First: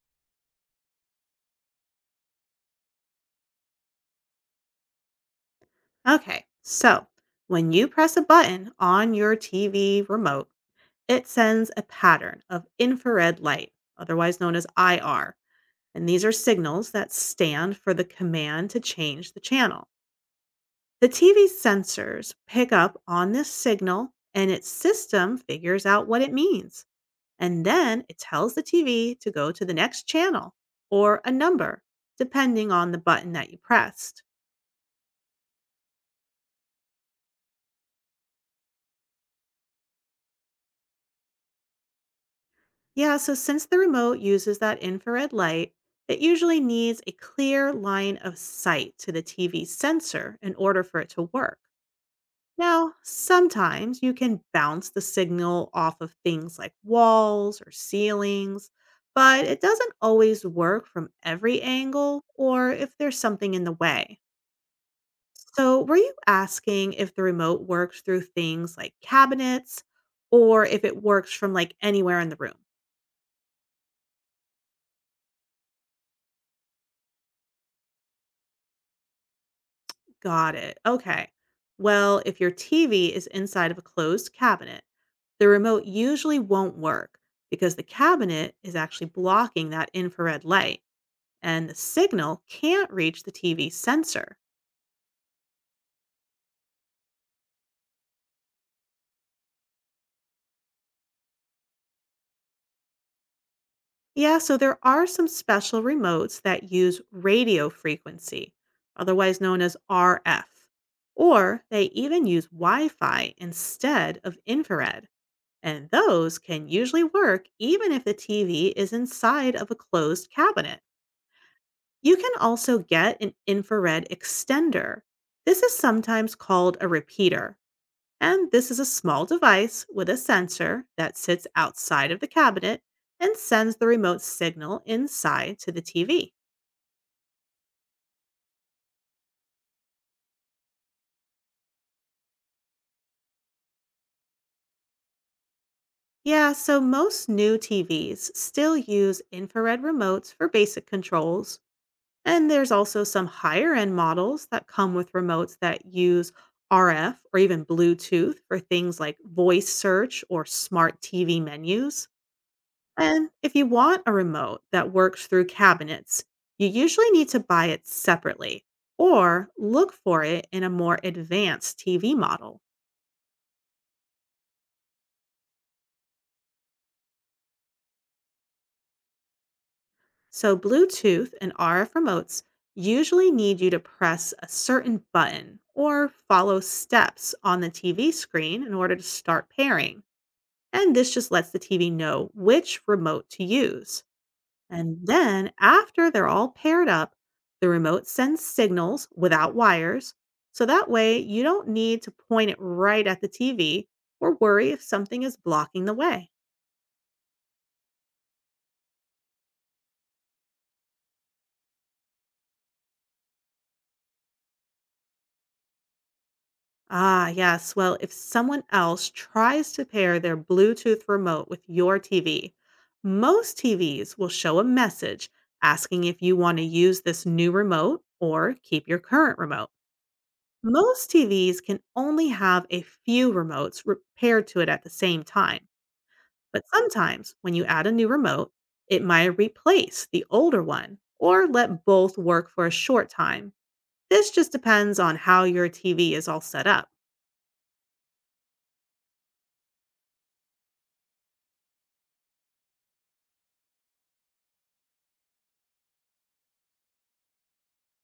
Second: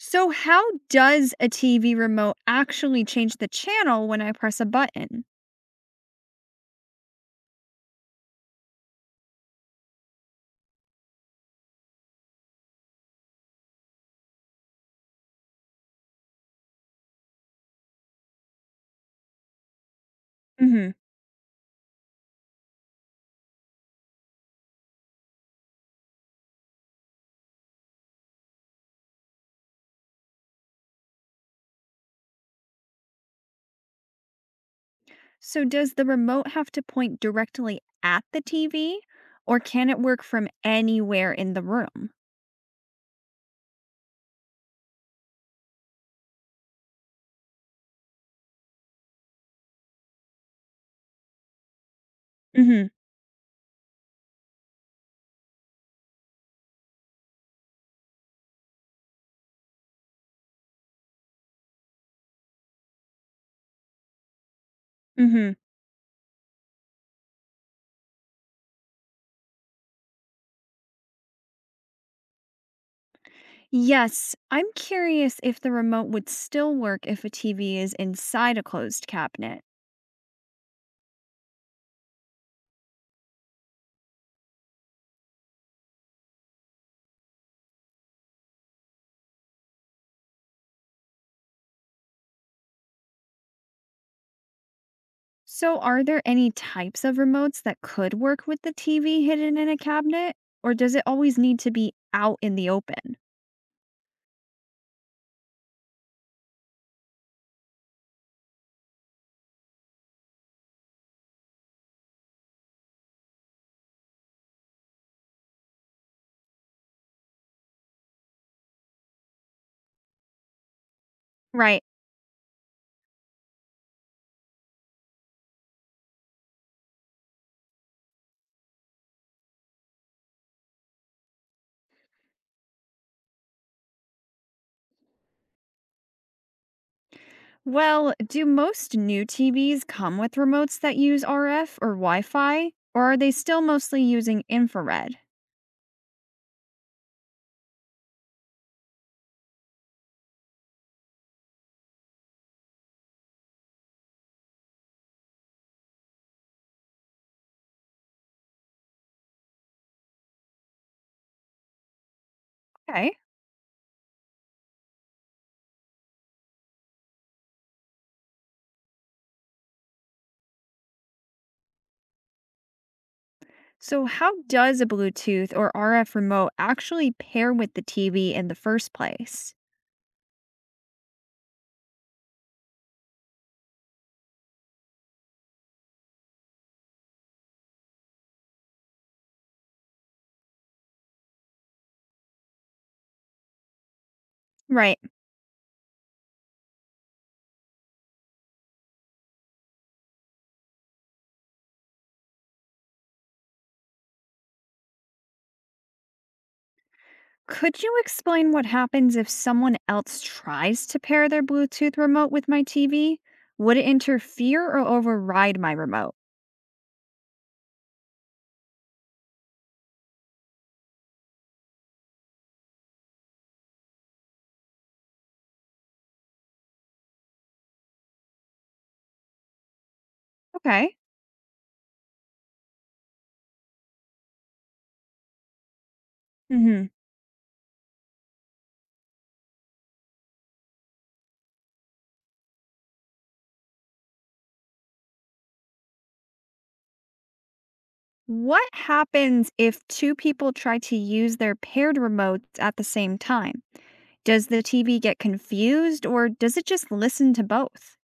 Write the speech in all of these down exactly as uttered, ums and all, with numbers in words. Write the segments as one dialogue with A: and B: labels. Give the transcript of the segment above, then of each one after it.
A: So, how does a T V remote actually change the channel when I press a button?
B: Okay, so when you press a button on your T V remote, it sends a pattern of infrared light, otherwise known as I R. And these are signals that stand for the command to change the channel.
A: hmm
B: The T V sensors pick up on this signal and its system figures out what it means. And then it tells the T V to go to the next channel or a number, depending on the button that you pressed.
A: So, does the remote have to point directly at the T V or can it work from anywhere in the room?
B: Yeah, so since the remote uses that infrared light, it usually needs a clear line of sight to the T V sensor in order for it to work.
A: hmm
B: Now, sometimes you can bounce the signal off of things like walls or ceilings, but it doesn't always work from every angle or if there's something in the way.
A: hmm
B: So, were you asking if the remote works through things like cabinets or if it works from like anywhere in the room?
A: Yes, I'm curious if the remote would still work if a T V is inside a closed cabinet.
B: Got it. Okay. Well, if your T V is inside of a closed cabinet, the remote usually won't work because the cabinet is actually blocking that infrared light and the signal can't reach the T V sensor.
A: So, are there any types of remotes that could work with the T V hidden in a cabinet or does it always need to be out in the open?
B: Yeah, so there are some special remotes that use radio frequency, otherwise known as R F, or they even use Wi Fi instead of infrared. And those can usually work even if the T V is inside of a closed cabinet.
A: Right.
B: You can also get an infrared extender. This is sometimes called a repeater, and this is a small device with a sensor that sits outside of the cabinet and sends the remote signal inside to the T V.
A: Well, do most new T Vs come with remotes that use R F or Wi Fi, or are they still mostly using infrared?
B: Yeah, so most new T Vs still use infrared remotes for basic controls, and there's also some higher end models that come with remotes that use R F or even Bluetooth for things like voice search or smart T V menus.
A: Okay.
B: And if you want a remote that works through cabinets, you usually need to buy it separately or look for it in a more advanced T V model.
A: So, how does a Bluetooth or R F remote actually pair with the T V in the first place?
B: So, Bluetooth and R F remotes usually need you to press a certain button or follow steps on the T V screen in order to start pairing. And this just lets the T V know which remote to use.
A: Right.
B: And then, after they're all paired up, the remote sends signals without wires, so that way you don't need to point it right at the T V or worry if something is blocking the way.
A: Could you explain what happens if someone else tries to pair their Bluetooth remote with my T V? Would it interfere or override my remote?
B: Ah, yes. Well, if someone else tries to pair their Bluetooth remote with your T V, most T Vs will show a message asking if you want to use this new remote or keep your current remote.
A: Okay.
B: Most T Vs can only have a few remotes re- paired to it at the same time, but
A: Mm hmm.
B: sometimes when you add a new remote, it might replace the older one or let both work for a short time. This just depends on how your T V is all set up.
A: What happens if two people try to use their paired remotes at the same time? Does the T V get confused or does it just listen to both?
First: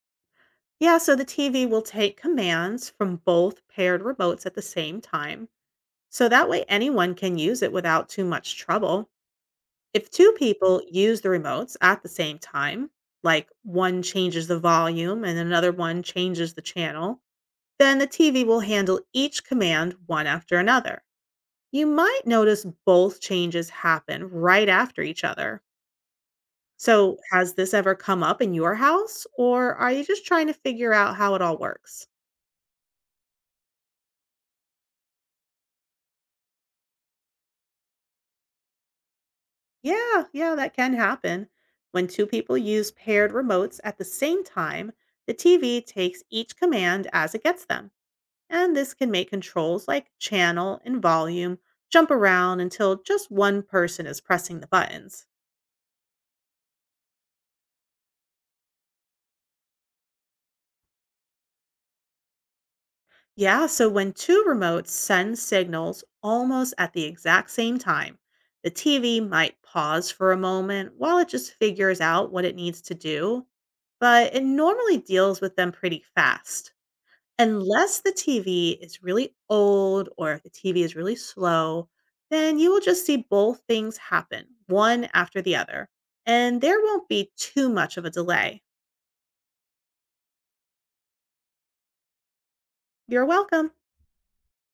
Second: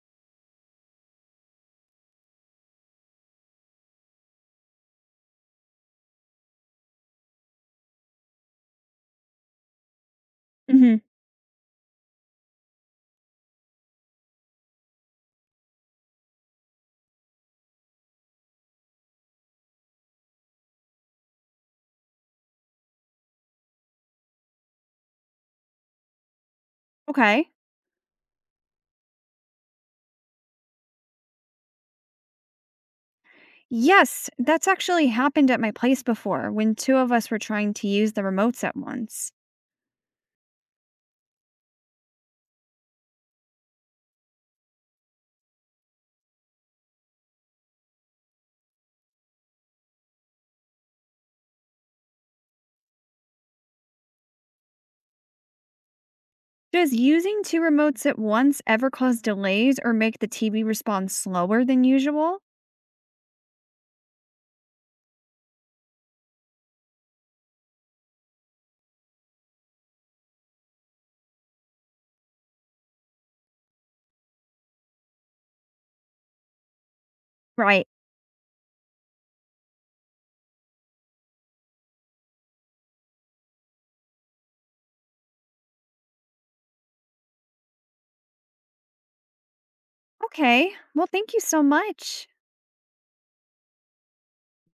B: Yeah, so the T V will take commands from both paired remotes at the same time, so that way anyone can use it without too much trouble. If two people
A: hmm
B: use the remotes at the same time, like one changes the volume and another one changes the channel, then the T V will handle each command one after another. You might notice both changes happen right after each other. So,
A: Okay.
B: has this ever come up in your house, or are you just trying to figure out how it all works?
A: Yes, that's actually happened at my place before when two of us were trying to use the remotes at once.
B: Yeah, yeah, that can happen. When two people use paired remotes at the same time, the T V takes each command as it gets them. And this can make controls like channel and volume jump around until just one person is pressing the buttons.
A: Does using two remotes at once ever cause delays or make the T V respond slower than usual?
B: Yeah, so when two remotes send signals almost at the exact same time, the T V might pause for a moment while it just figures out what it needs to do, but it normally deals with them pretty fast.
A: Right.
B: Unless the T V is really old or if the T V is really slow, then you will just see both things happen, one after the other, and there won't be too much of a delay.
A: Okay. Well, thank you so much.
B: You're welcome.